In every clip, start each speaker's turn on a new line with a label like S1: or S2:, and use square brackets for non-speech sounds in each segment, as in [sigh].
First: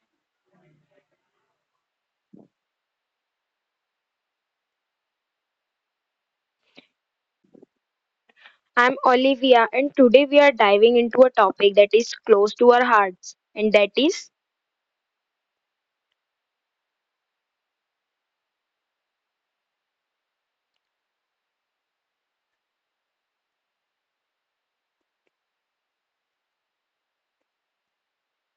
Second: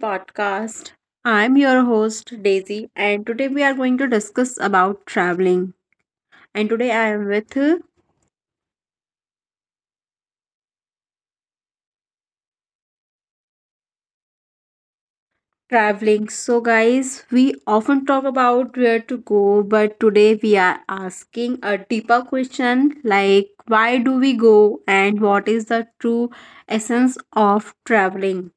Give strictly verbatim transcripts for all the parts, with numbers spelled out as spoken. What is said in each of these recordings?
S1: podcast. I'm your host, Daisy, and today we are going to discuss about traveling. And today I am with uh,
S2: I'm Olivia, and today we are diving into a topic that is close to our hearts, and that is
S1: traveling. So, guys, we often talk about where to go, but today we are asking a deeper question like, why do we go, and what is the true essence of traveling?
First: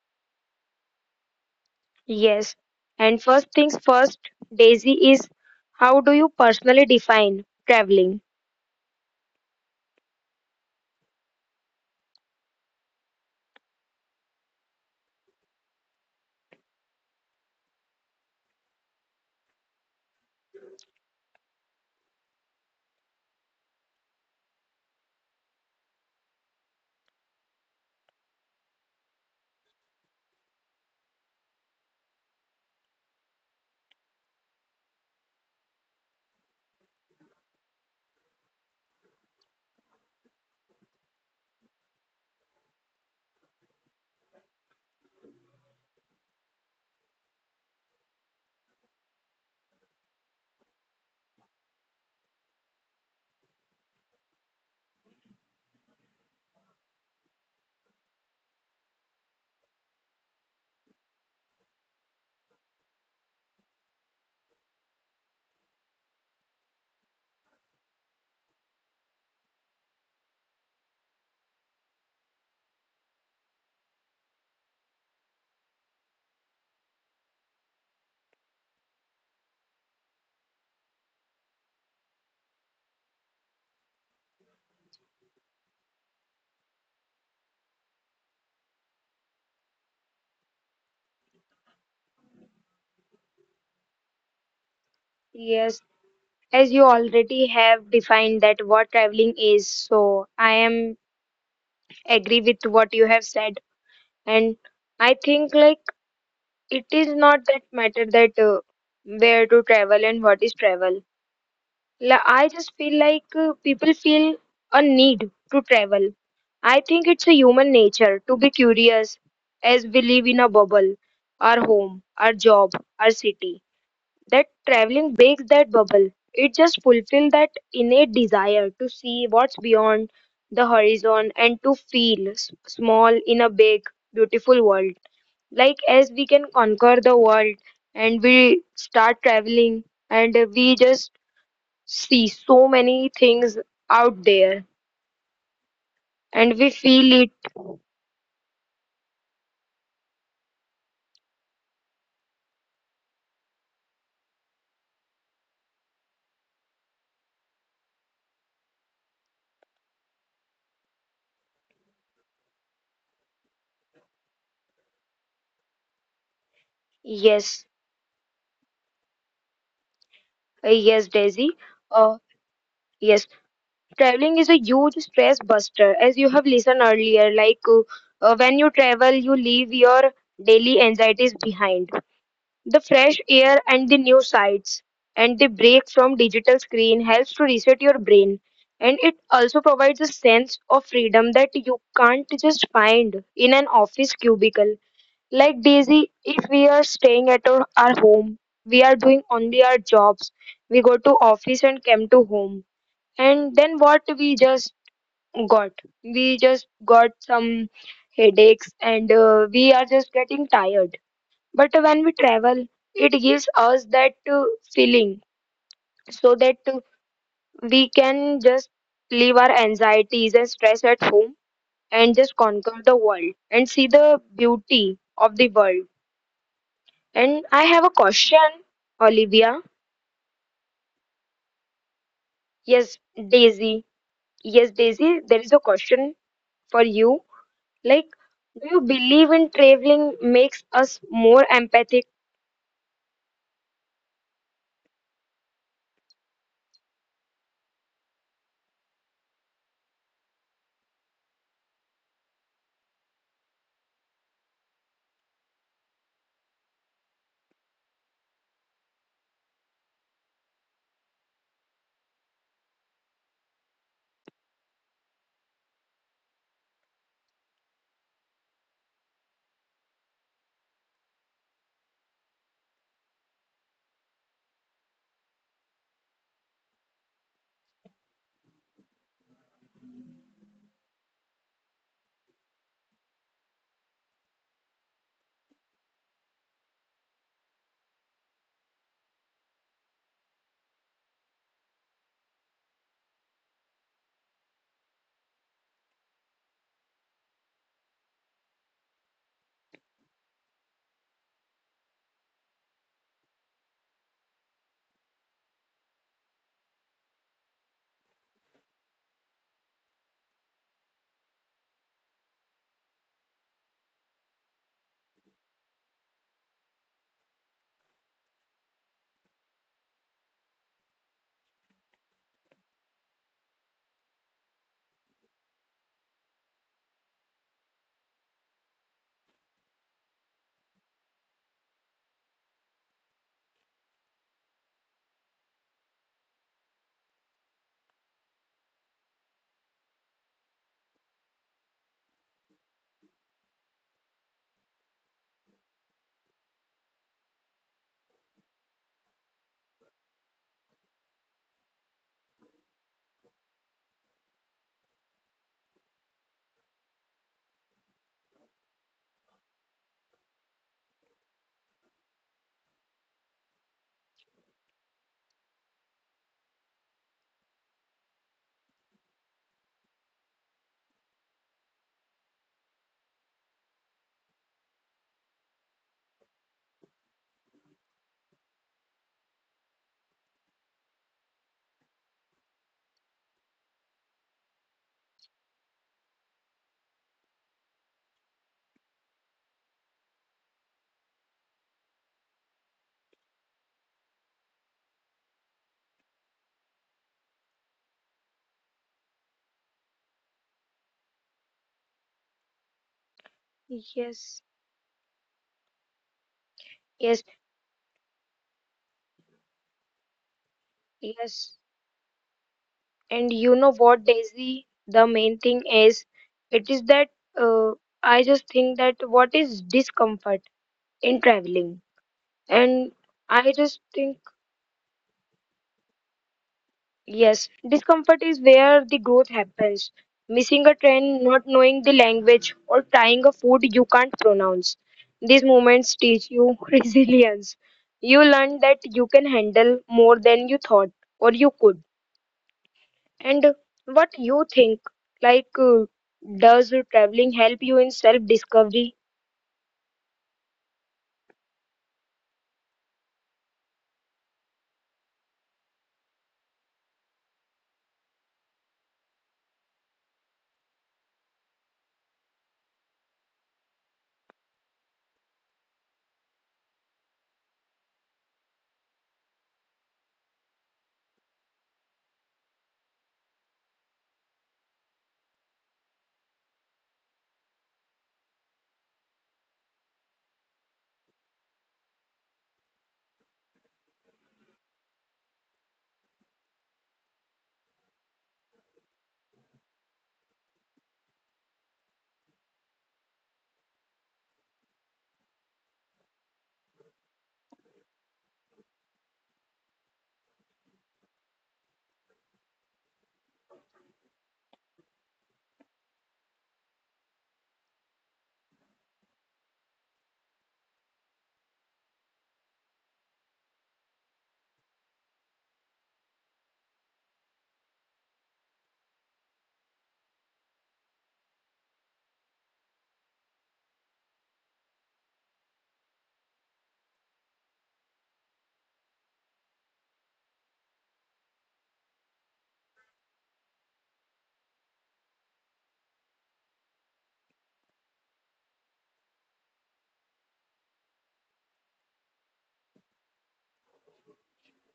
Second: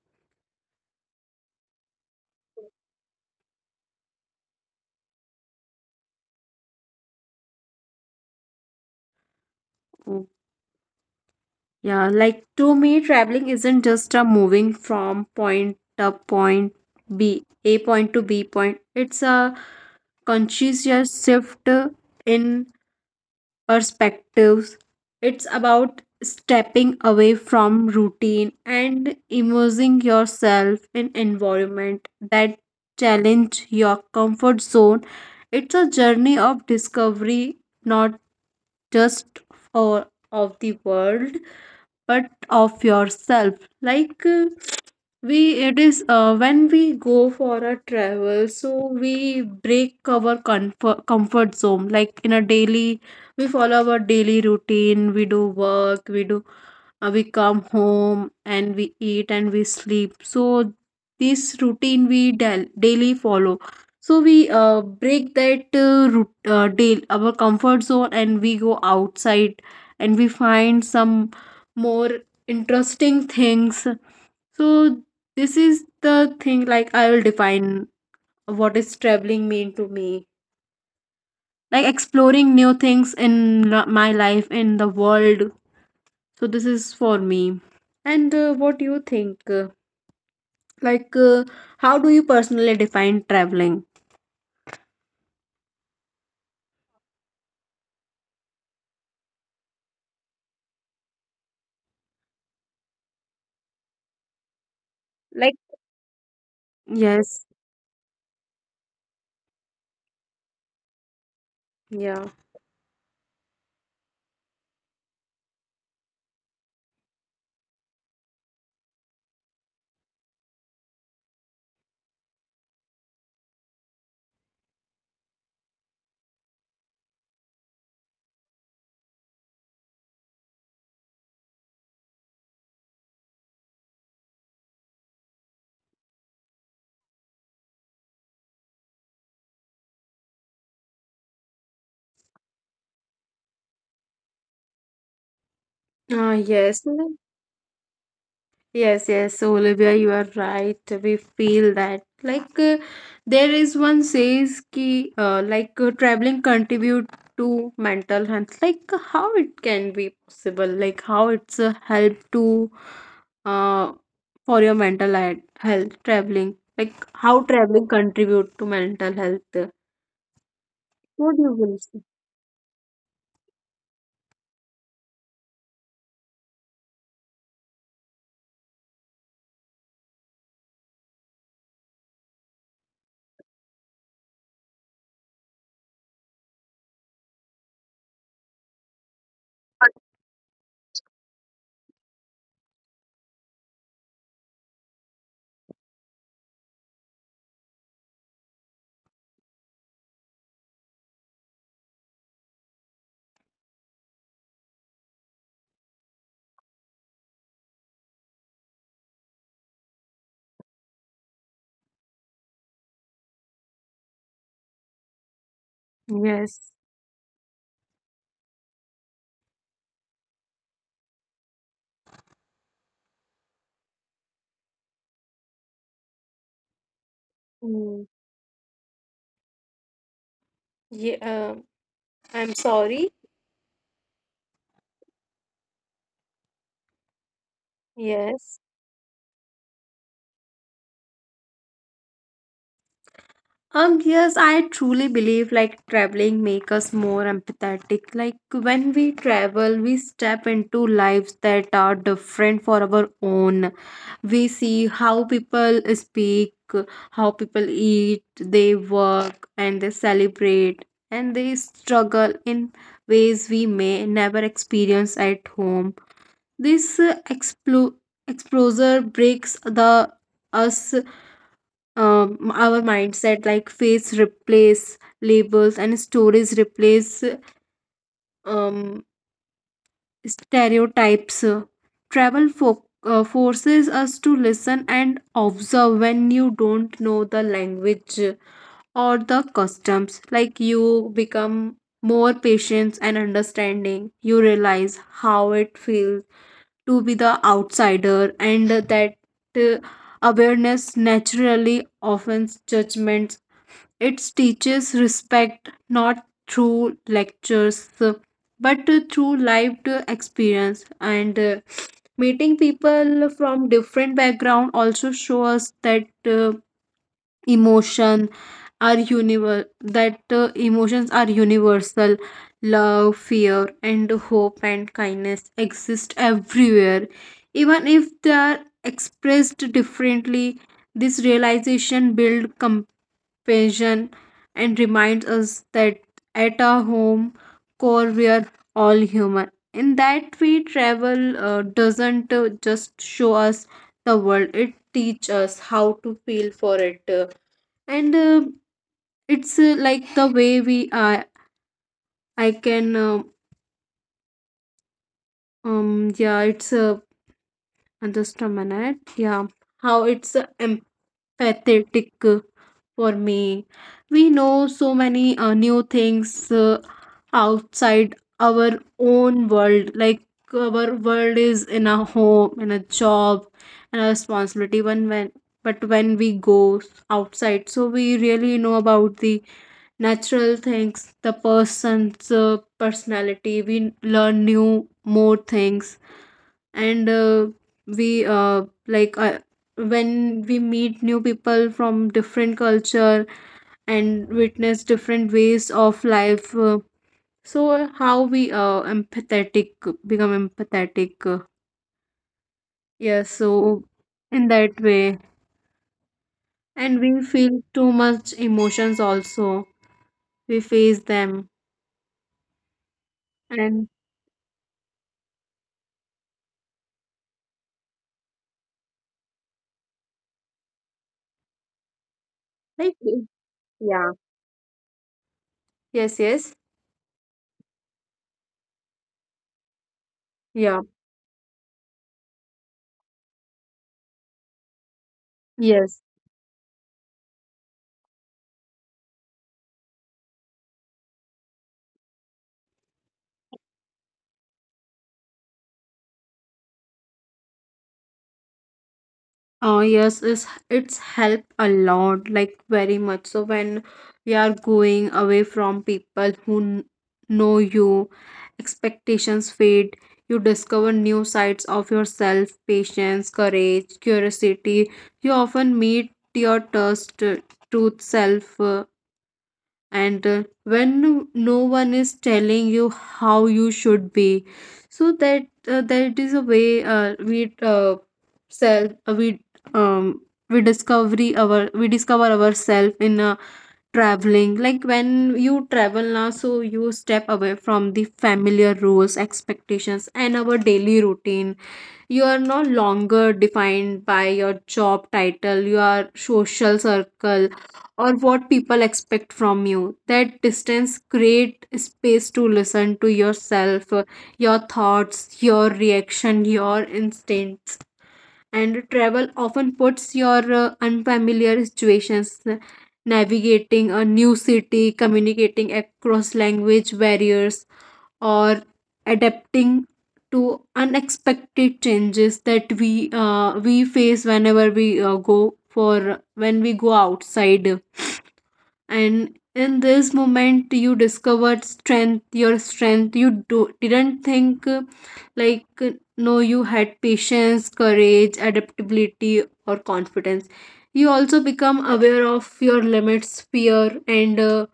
S2: yes. And first things first, Daisy, is how do you personally define traveling?
S1: Yeah, like to me, traveling isn't just a moving from point A point B, A point to B point. It's a conscious shift in perspectives. It's about stepping away from routine and immersing yourself in environment that challenge your comfort zone. It's a journey of discovery, not just or of the world but of yourself, like uh, we it is uh, when we go for a travel, so we break our comfort, comfort zone. Like in a daily we follow our daily routine, we do work, we do uh, we come home and we eat and we sleep. So this routine we dal- daily follow. So we uh, break that uh, root, uh, daily our comfort zone, and we go outside and we find some more interesting things. So this is the thing, like I will define what is traveling mean to me. Like exploring new things in la- my life, in the world. So this is for me. And uh, what do you think? Uh, Like uh, how do you personally define traveling?
S2: Yes, as you already have defined that what traveling is, so I am agree with what you have said, and I think
S1: Like,
S2: like it is not
S1: yes,
S2: that matter that uh, where to travel and what is travel La-
S1: yeah.
S2: I just feel like uh, people feel a need to travel. I think it's a human nature to be curious as we live in a bubble, our home, our job, our city. That traveling breaks that bubble. It just fulfills that innate desire to see what's beyond the horizon and to feel s- small in a big, beautiful world. Like as we can conquer the world and we start traveling and we just see so many things out there
S1: Ah,
S2: and we
S1: yes.
S2: feel it
S1: Yes, yes, so Olivia, you are right. We feel that. Like, uh, there is one says ki, uh, like, uh, traveling contribute to mental health. Like, how it can be possible? Like, how it's a help to, uh, for your mental he- health, traveling. Like, how
S2: yes,
S1: traveling contribute to mental health.
S2: uh, yes
S1: What do
S2: Daisy,
S1: you will say?
S2: uh, yes, traveling is a huge stress buster as you have listened earlier like uh, uh, when you travel you leave your daily anxieties behind, the fresh air and the new sights and the break from digital screen helps to reset your brain, and it also provides a sense of freedom that you can't just find in an office cubicle. Like Daisy, if we are staying at our, our home, we are doing only our jobs. We go to office and come to home. And then what we just got? We just got some headaches, and uh, we are just getting tired. But when we travel, it gives us that uh, feeling, so that
S1: Yes.
S2: uh, we can just leave our anxieties and stress at home and just conquer the world and see the beauty of the world. And I have a
S1: Mm.
S2: question, Olivia.
S1: Yeah, um I'm
S2: Yes,
S1: sorry.
S2: Daisy. Yes, Daisy, there is a question for you. Like,
S1: Yes.
S2: do you believe in traveling makes us more empathic?
S1: Um, yes, I truly believe like traveling make us more empathetic. Like when we travel, we step into lives that are different for our own. We see how people speak, how people eat, they work, and they celebrate, and they struggle in ways we may never experience at home. This uh, explo- exposure breaks the us, um, our mindset, like face replace labels and stories replace um, stereotypes. Travel fo- uh, forces us to listen and observe. When you don't know the language or the customs, like you become more patient and understanding. You realize how it feels to be the outsider, and that uh, awareness naturally offends judgment. It teaches respect, not through lectures but through lived experience. And uh, meeting people from different background also show us that uh, emotion are univer that uh, emotions are universal. Love, fear, and hope, and kindness exist everywhere, even if they are expressed differently. This realization build passion, and reminds us that at our home core we are all human. In that we travel uh, doesn't uh, just show us the world, it teach us how to feel for it. Uh, and uh, It's uh, like the way we are. I can uh, um yeah, it's uh, just a minute. Yeah, how it's uh, empathetic uh, for me. We know so many uh, new things uh, outside our own world. Like our world is in a home, in a job, and a responsibility. When when But when we go outside, so we really know about the natural things, the person's uh, personality. We learn new more things, and uh, we uh, like. Uh, when we meet new people from different culture and witness different ways of life, uh, so uh, how we uh, empathetic become empathetic. Uh, yeah, so
S2: Yes,
S1: in that way, and we
S2: yes,
S1: feel too much emotions also. We face them
S2: yes. And you know
S1: and
S2: what, Daisy? The main thing is, it is that uh, I just think that what is discomfort in traveling? And
S1: like,
S2: I just
S1: yeah.
S2: think
S1: Yes. Yes.
S2: yes, discomfort is where the growth happens. Missing a
S1: Yeah.
S2: train, not knowing the language, or trying a food you can't pronounce. These moments
S1: Yes.
S2: teach you [laughs] resilience. You learn that you can handle more than you thought or you could. And what you think, like, uh, does traveling help you in self discovery?
S1: Uh, yes, it's, it's helped a lot, like very much. So when we are going away from people who n- know you, expectations fade. You discover new sides of yourself, patience, courage, curiosity. You often meet your trust, uh, truth self. Uh, and uh, When no one is telling you how you should be, so that uh, that is a way uh, we uh, self uh, we um we discovery our we discover ourselves in uh, traveling. Like when you travel now, so you step away from the familiar rules, expectations, and our daily routine. You are no longer defined by your job title, your social circle, or what people expect from you. That distance create space to listen to yourself, your thoughts, your reaction, your instinct. And travel often puts your uh, unfamiliar situations, uh, navigating a new city, communicating across language barriers, or adapting to unexpected changes that we uh, we face whenever we uh, go for when we go outside. And in this moment you discovered strength, your strength you do, didn't think, uh, like uh, no, you had patience, courage, adaptability, or confidence. You also become aware of your limits, fear, and uh,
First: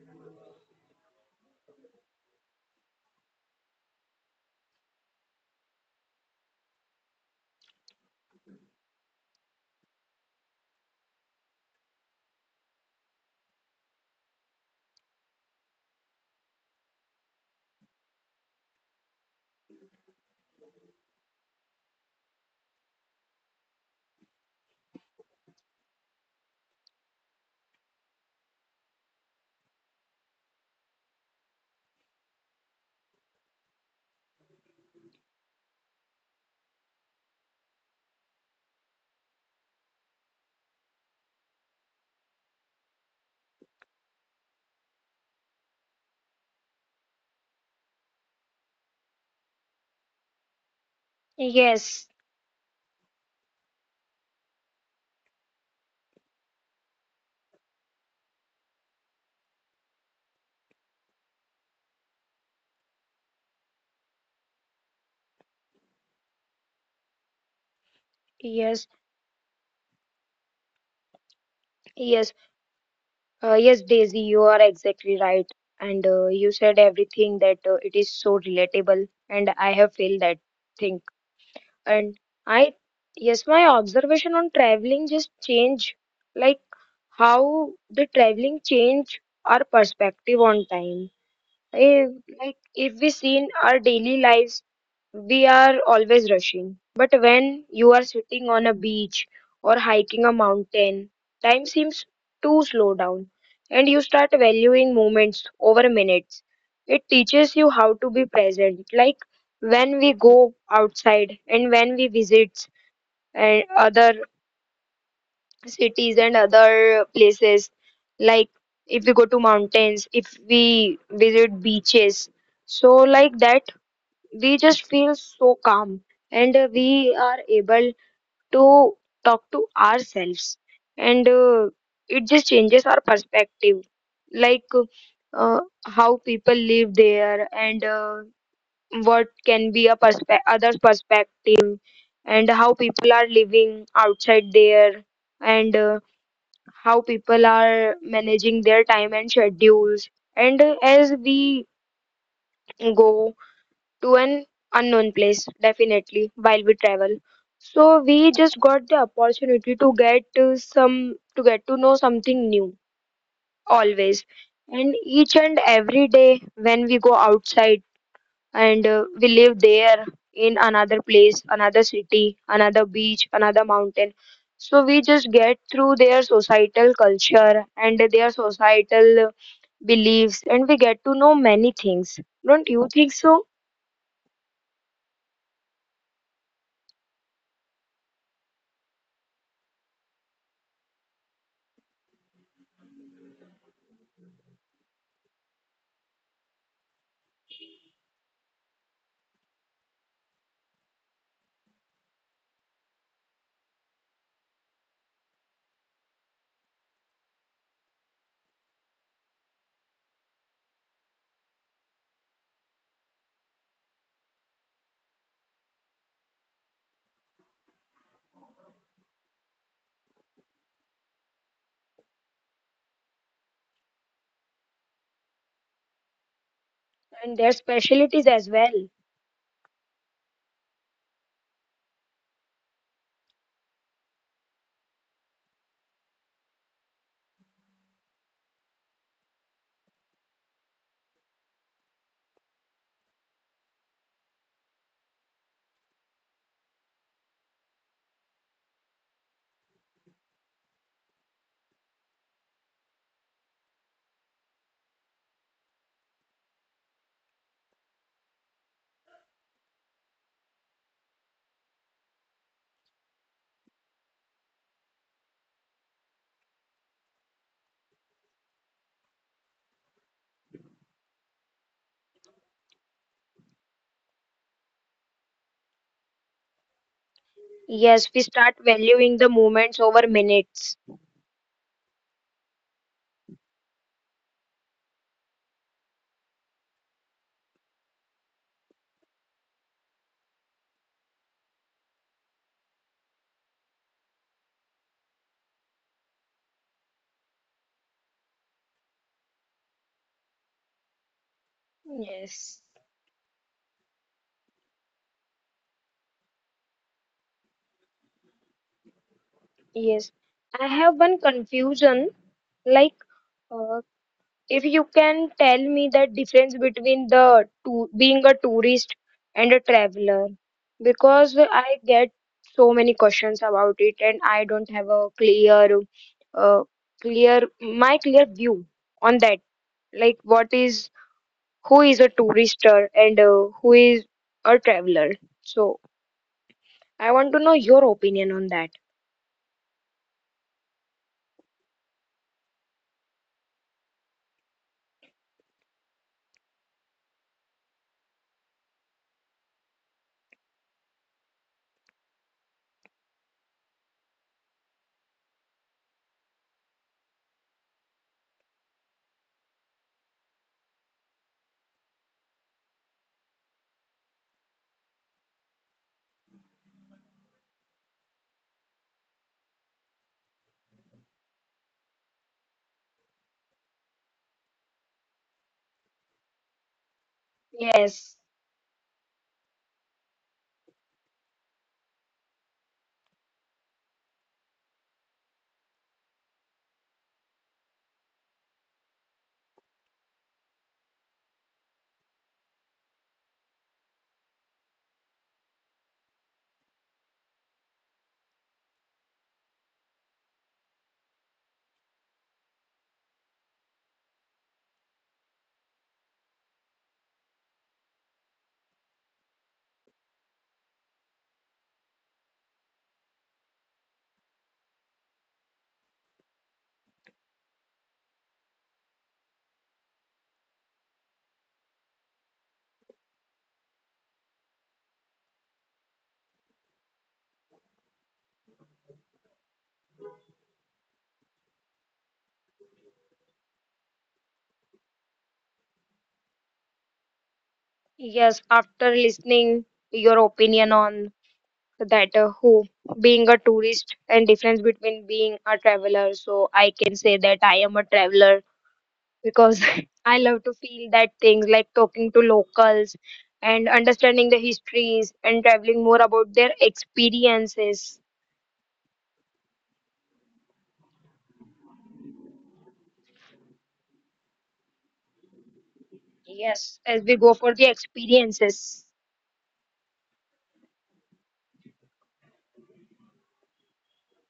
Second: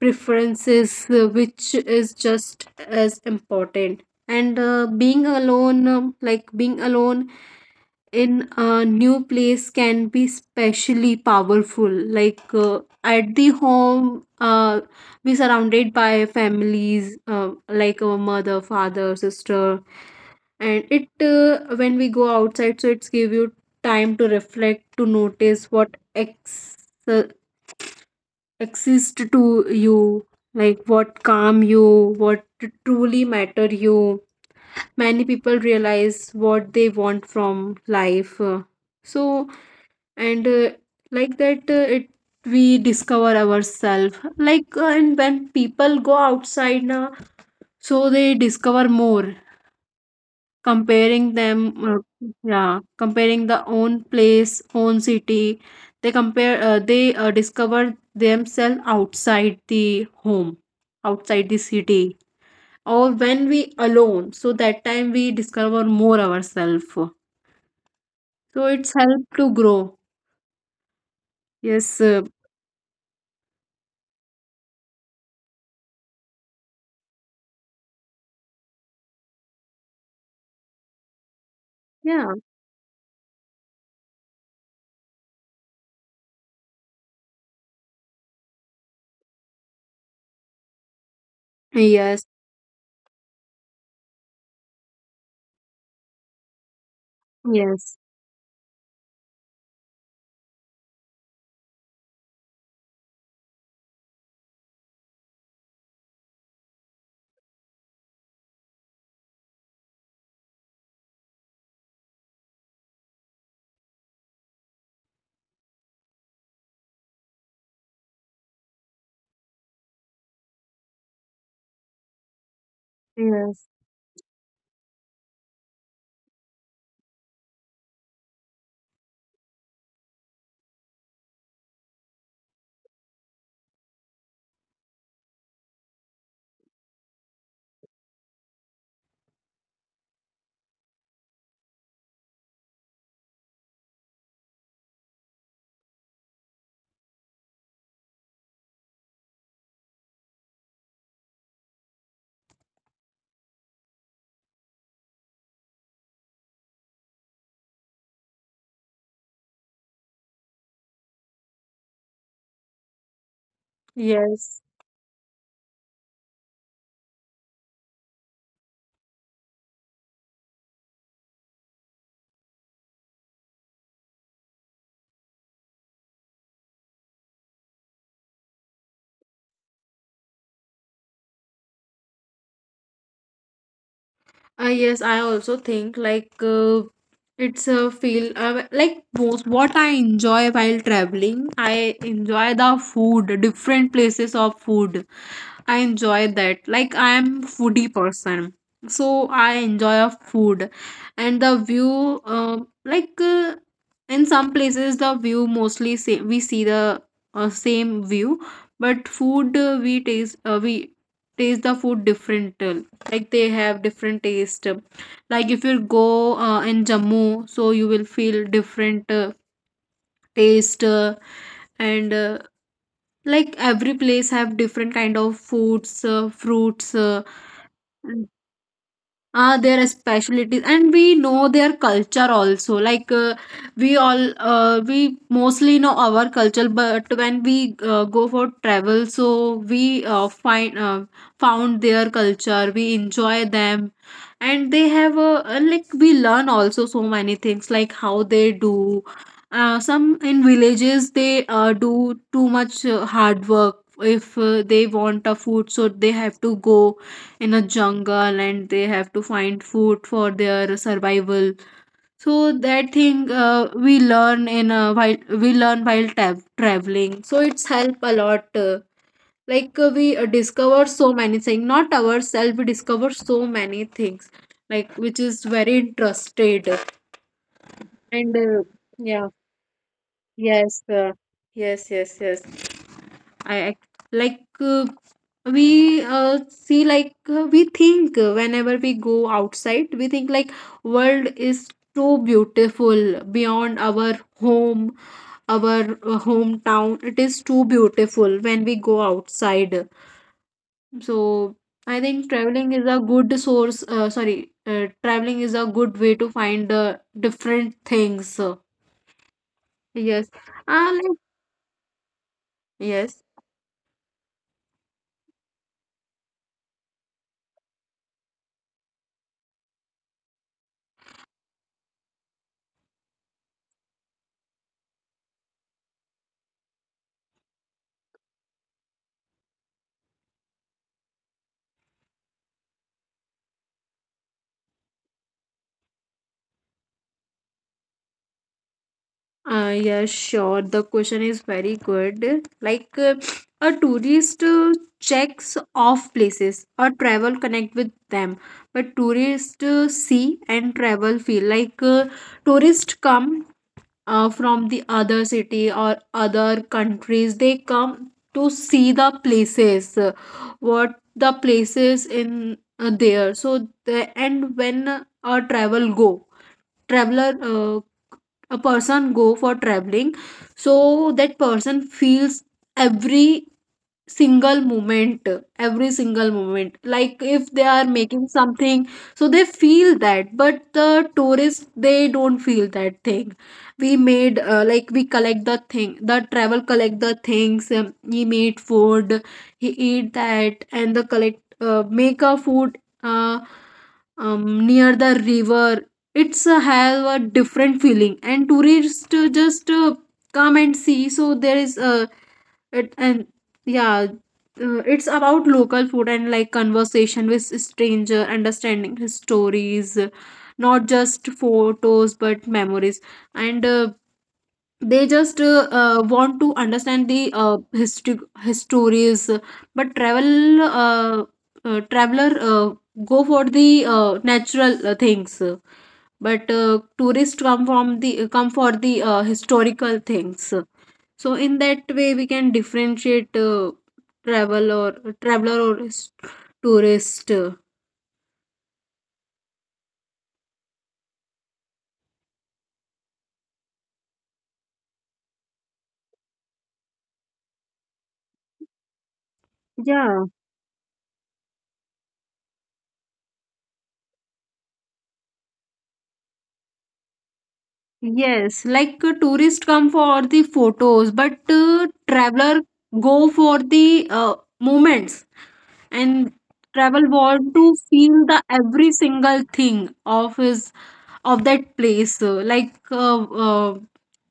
S1: preferences, uh, which is just as important. And uh, being alone um, like being alone in a new place can be specially powerful. Like uh, at the home uh, we surrounded by families, uh, like our mother, father, sister. And it uh, when we go outside, so it's give you time to reflect, to notice what ex- uh, exists to you, like what calm you, what truly matter you. Many people realize what they want from life. Uh, so and uh, Like that uh, it we discover ourselves. Like uh, and when people go outside now, so they discover more, comparing them. uh,
S2: Yes,
S1: yeah, comparing the own place, own city, they compare, uh, they uh, discover themselves outside the home, outside the city, or when we alone, so that time we discover more ourselves. So
S2: yes,
S1: it's help to grow. Yes. Uh,
S2: yes. Uh, yes, Daisy, you are exactly right. And uh, you said everything that uh, it is so relatable, and I have felt that thing. And
S1: yeah,
S2: I, yes, my observation on traveling just change, like how the traveling change our perspective on time. If,
S1: yes,
S2: like if we see in our daily lives we are always rushing. But when you
S1: yes.
S2: are sitting on a beach or hiking a mountain, time seems to slow down and you start valuing moments over minutes. It teaches you how to be present, like when we go outside and when we visit and other cities and other places, like if we go to mountains, if we visit beaches. So like that
S1: Yes,
S2: we just feel so calm, and uh, we are able to talk to ourselves, and uh, it just changes our perspective, like uh, how people live there, and uh, what can be a perspe- other perspective, and how people are living outside there, and uh, how people are managing their time and schedules, and uh, as we go to an unknown place definitely while we travel, so we just got the opportunity to get uh, some to get to know something new always,
S1: yes.
S2: and each and every day when we go outside and uh, we live there in another place, another city, another beach, another mountain, so we just get through their societal culture and their societal beliefs, and we get to know many things. Don't you think so?
S1: Uh, yes, I also think like uh, it's a feel uh, like most what I enjoy while traveling. I enjoy the food, different places of food. I enjoy that. Like I am foodie person, so I enjoy a food, and the view. Uh, like uh, in some places, the view mostly say we see the uh, same view, but food, uh, we taste uh, we taste the food different. uh, Like they have different taste. Like if you go uh, in Jammu, so you will feel different uh, taste. Uh, and uh, Like every place have different kind of foods, uh, fruits. Uh,
S2: And their specialties as well.
S1: uh, their specialties, and we know their culture also. Like uh, we all uh, we mostly know our culture, but when we uh, go for travel, so we uh, find uh, found their culture, we enjoy them. And they have a, uh, like we learn also so many things, like how they do. Uh, some in villages they uh, do too much uh, hard work. If uh, they want a food, so they have to go in a jungle and they have to find food for their survival. So that thing uh, we learn in uh, while we learn while ta- traveling. So it's help a lot. Uh, like uh, we uh, Discover so many things, not ourselves, we discover so many things, like which is very interested.
S2: Yes, we
S1: And
S2: start
S1: uh,
S2: valuing
S1: Yeah,
S2: the moments over minutes.
S1: yes, uh, yes, yes, yes. I act Like uh, we uh, see, like uh, we think uh, whenever we go outside we think like world is so beautiful beyond our home, our uh, hometown. It is too beautiful when we go outside. So I think
S2: Yes,
S1: traveling is a good source uh, sorry uh, traveling is a good way to find uh, different things.
S2: yes.
S1: Yes.
S2: I
S1: uh,
S2: have
S1: like,
S2: one confusion. Like,
S1: yes.
S2: uh, if you can tell me the difference between the to being a tourist and a traveler, because I get so many questions about it, and I don't have a clear, uh, clear my clear view on that. Like, what is who is a tourister and uh, who is a traveler. So I want to know your opinion on that.
S1: Uh, yeah, sure. The question is very good. Like, uh, a tourist uh, checks off places or travel connect with them, but tourists uh, see and travel feel. Like uh, tourists come, uh, from the other city or other countries. They come to see the places, uh, what the places in uh, there. So the, and when uh, a travel go traveler, uh, a person go for traveling, so that person feels every single moment, every single moment. Like if they are
S2: Yes,
S1: making something, so they feel that, but the tourists they don't feel that thing. We made, uh, like we collect the thing, the travel collect the things, um, he made food, he eat that and the collect uh, make a food uh, um, near the river. It's uh, have a different feeling. And tourists uh, just uh, come and see, so there is uh, it, and yeah, uh, it's about local food and like conversation with stranger, understanding his stories. Uh, not just photos but memories. And uh, they just uh, uh, want to understand the uh, history histories. Uh, but travel uh, uh, Traveler uh, go for the uh, natural uh, things, but uh, tourists come from the come for the uh, historical things. So in that way we can differentiate, uh, travel or traveler or s- tourist. Uh,
S2: yes. After listening your opinion on that, uh, who being a tourist and difference between being a traveler, so I can say that I am a traveler because [laughs] I
S1: yeah.
S2: love to feel that things like talking to locals and understanding the histories and traveling more about their experiences.
S1: Yes, like uh, tourists come for the photos, but uh, traveler go for the uh, moments, and
S2: Yes, as
S1: travel
S2: we go for
S1: want
S2: the
S1: to feel the
S2: experiences.
S1: every single thing of his of that place, uh, like uh, uh,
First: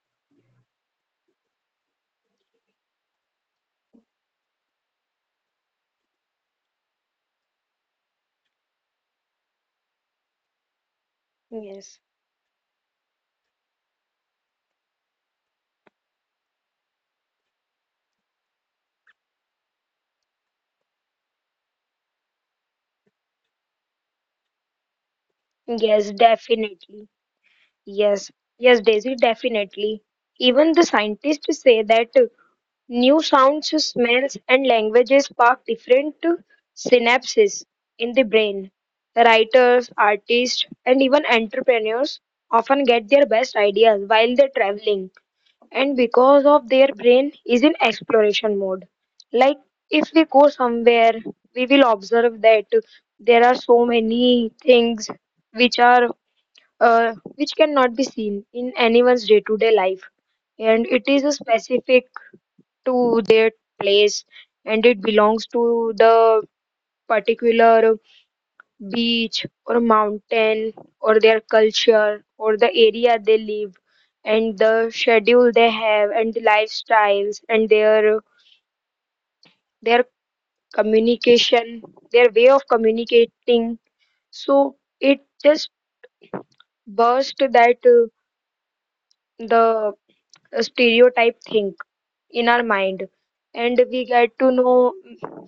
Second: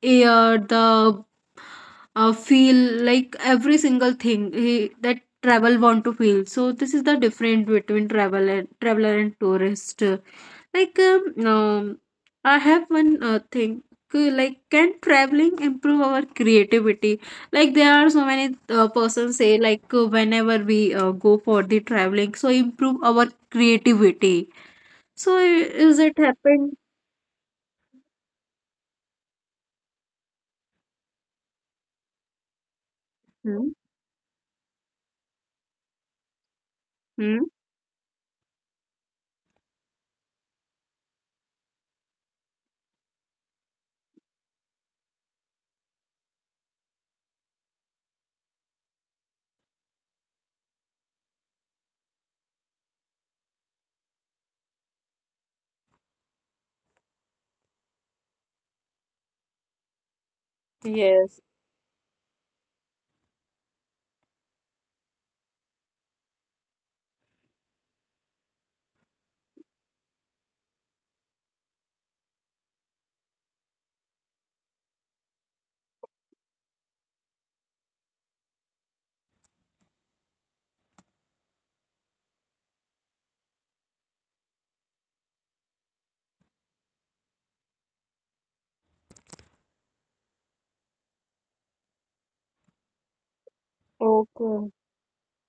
S1: air, the uh, feel, like every single thing he, that travel want to feel. So this is the difference between travel and traveler and tourist. Like, um,
S2: Yes,
S1: um, I have one uh, thing. uh, Like, can traveling improve our creativity? Like, there are so many uh, persons say like, uh, whenever we uh, go for the traveling, so improve our creativity. So i- is
S2: yes,
S1: it happen?
S2: definitely. Yes, yes, Daisy, definitely. Even the scientists say that uh, new
S1: Hmm?
S2: sounds, smells, and languages spark different uh,
S1: Hmm?
S2: synapses in the brain. Writers, artists, and even entrepreneurs often get their best ideas while they're traveling, and because of their brain is in exploration mode. Like if we go somewhere we will observe that there are so many things which are uh, which cannot be seen in anyone's day to day life, and it is
S1: Yes.
S2: specific to their place, and it belongs to the particular beach or mountain or their culture or the area they live and the schedule they have and the lifestyles and their their communication, their way of communicating. So it just burst that uh, the stereotype thing in our mind, and we get to
S1: Okay.
S2: know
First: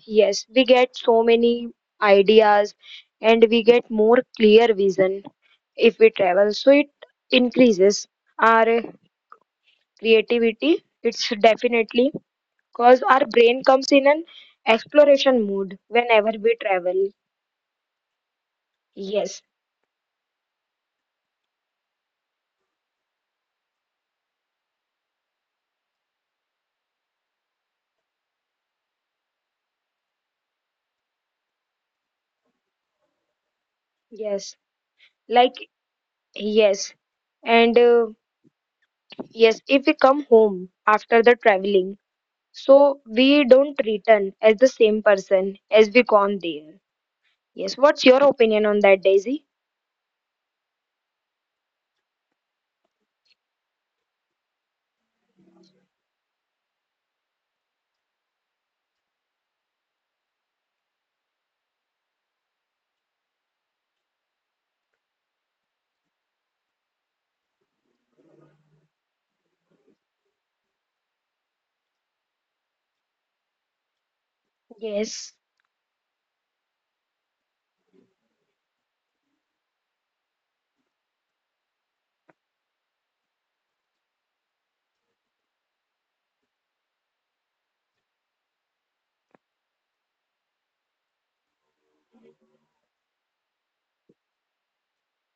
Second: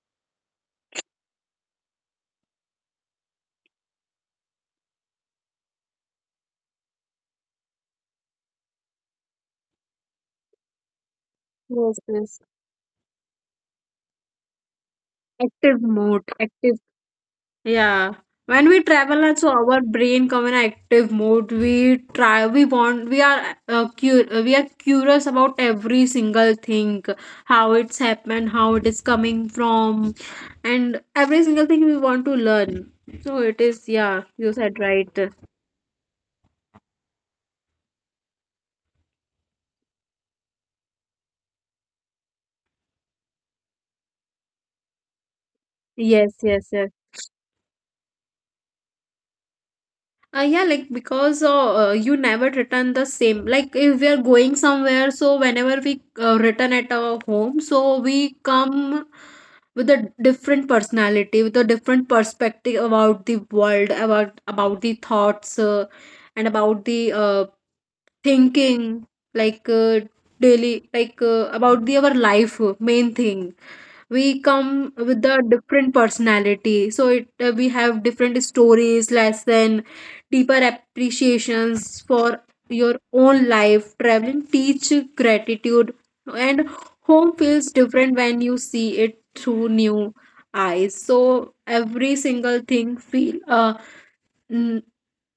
S2: yes, we get so many ideas, and we get more clear vision if we travel, so it increases our creativity, it's
S1: Yes,
S2: definitely
S1: yes.
S2: because our brain comes in an exploration mood
S1: Active mode,
S2: whenever we
S1: active.
S2: travel.
S1: Yeah. When we travel
S2: Yes,
S1: also our brain come in active mode. We try we want, we are uh, cu- uh, we are curious about every single thing, how it's happened, how it is coming from, and every single thing we want to learn. So it is, yeah, you
S2: yes,
S1: said right.
S2: like yes. And uh, yes, if we come home after the traveling, so we don't return as the same person as we
S1: Yes,
S2: gone there.
S1: yes, yes.
S2: Yes, what's your opinion on that, Daisy?
S1: Uh, yeah, like because uh, uh, you never return the same. Like if we are going somewhere, so whenever we uh, return at our home, so we come with a different personality, with a different perspective about the world, about about the thoughts, uh, and about the uh, thinking, like uh, daily, like uh, about the our life uh, main thing. We come with
S2: Yes,
S1: the different personality, so it, uh, we have different stories, lesson, deeper appreciations for your own life. Traveling teach gratitude, and home feels different when you see it through new eyes. So every single thing feel uh,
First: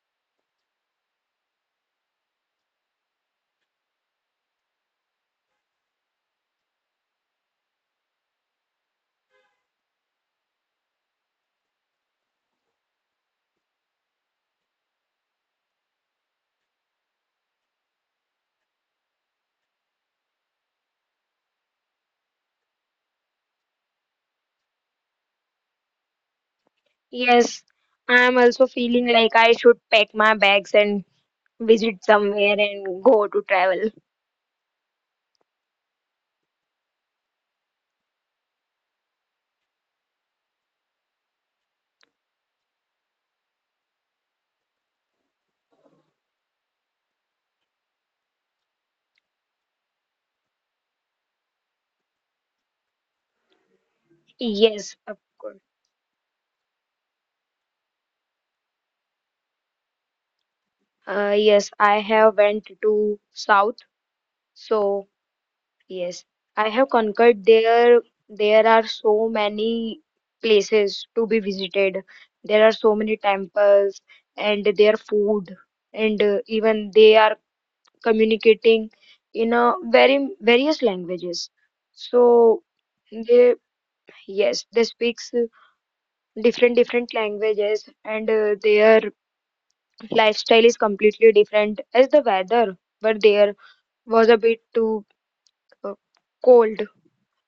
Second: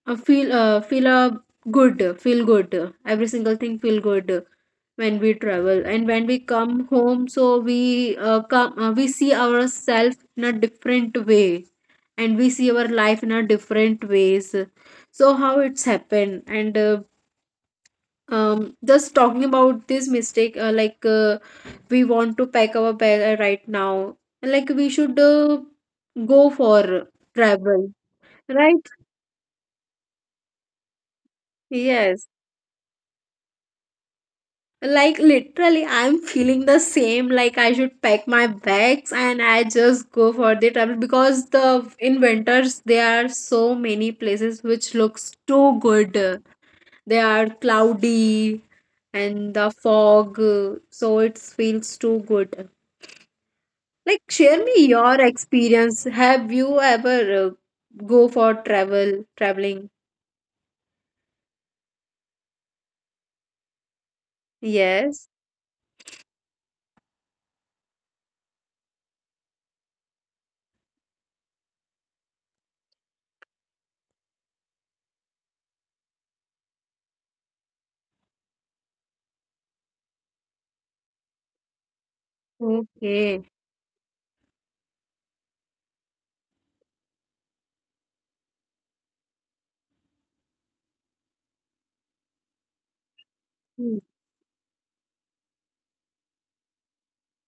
S1: uh, feel uh, feel uh, good, feel good, every single thing feel good when we travel. And when we come home, so we uh, come uh, we see ourselves in a different way, and we see our life in a different ways. So how it's happened. And uh, um, just talking about this mistake, uh, like uh, we want to pack our bag uh, right now. Like we should uh, go for
S2: yes.
S1: travel,
S2: I'm also
S1: right?
S2: feeling like I should pack my bags and visit
S1: Yes.
S2: somewhere and go to travel.
S1: Like literally, I'm feeling the same. Like I should pack my bags and I just go for the travel, because the in winters there are so many places which looks too good. They are cloudy and the fog, so it feels too good. Like share me
S2: Yes, of
S1: your
S2: course.
S1: experience. Have you ever uh, go for travel, traveling?
S2: Uh, yes, I have went to South, so
S1: Yes.
S2: yes, I have conquered there. There are so many places to be visited. There are so many temples and their food, and uh, even they are communicating in a very various languages. So
S1: Okay.
S2: they yes, they speaks uh, different different languages, and uh, their lifestyle is completely different. As the weather but there
S1: Hmm.
S2: was a bit too uh, cold,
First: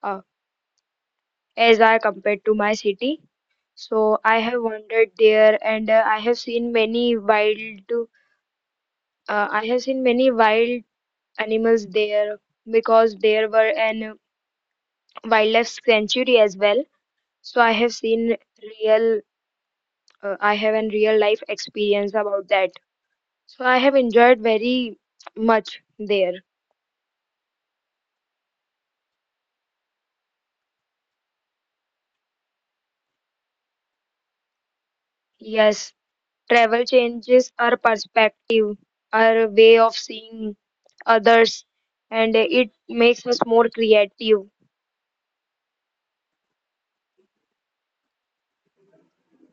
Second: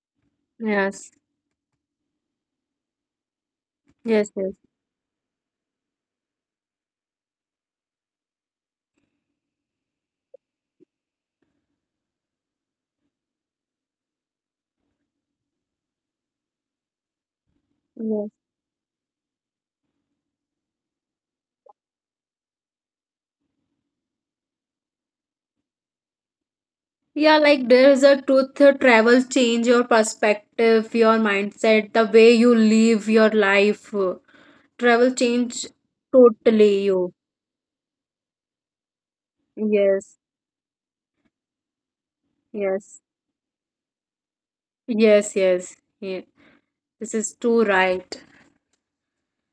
S2: uh,
S1: Yes.
S2: as I compared to my city. So
S1: Yes.
S2: I
S1: Yes.
S2: have wandered there, and uh, I have seen many wild uh, I have seen many wild animals there because there were an wildlife sanctuary as well. So I have
S1: Yes.
S2: seen real uh, I have an real life experience about that. So I have enjoyed very much there.
S1: Yeah, like there is a truth, uh, travel change your perspective, your mindset, the way you live your life. uh, Travel change
S2: Yes.
S1: totally
S2: Travel
S1: you.
S2: changes our perspective, our way of
S1: Yes,
S2: seeing others, and it
S1: yes,
S2: makes us more creative.
S1: yes, yes. Yeah, this is too right.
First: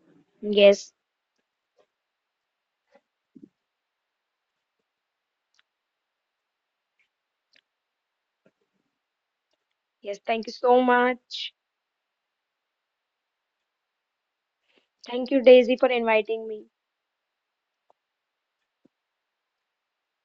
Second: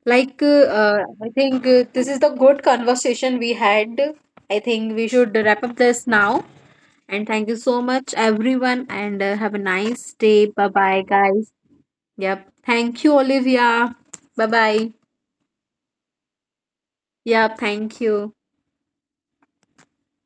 S1: Like uh,
S2: Yes,
S1: uh, I think uh, this is the good conversation we had. I think we should wrap up this now. And thank you so much, everyone, and uh, have a nice
S2: yes, thank
S1: day.
S2: you
S1: Bye
S2: so
S1: bye,
S2: much.
S1: guys. Yep. Thank you, Olivia. Bye bye.
S2: Thank you, Daisy, for inviting me.
S1: Yeah, thank you.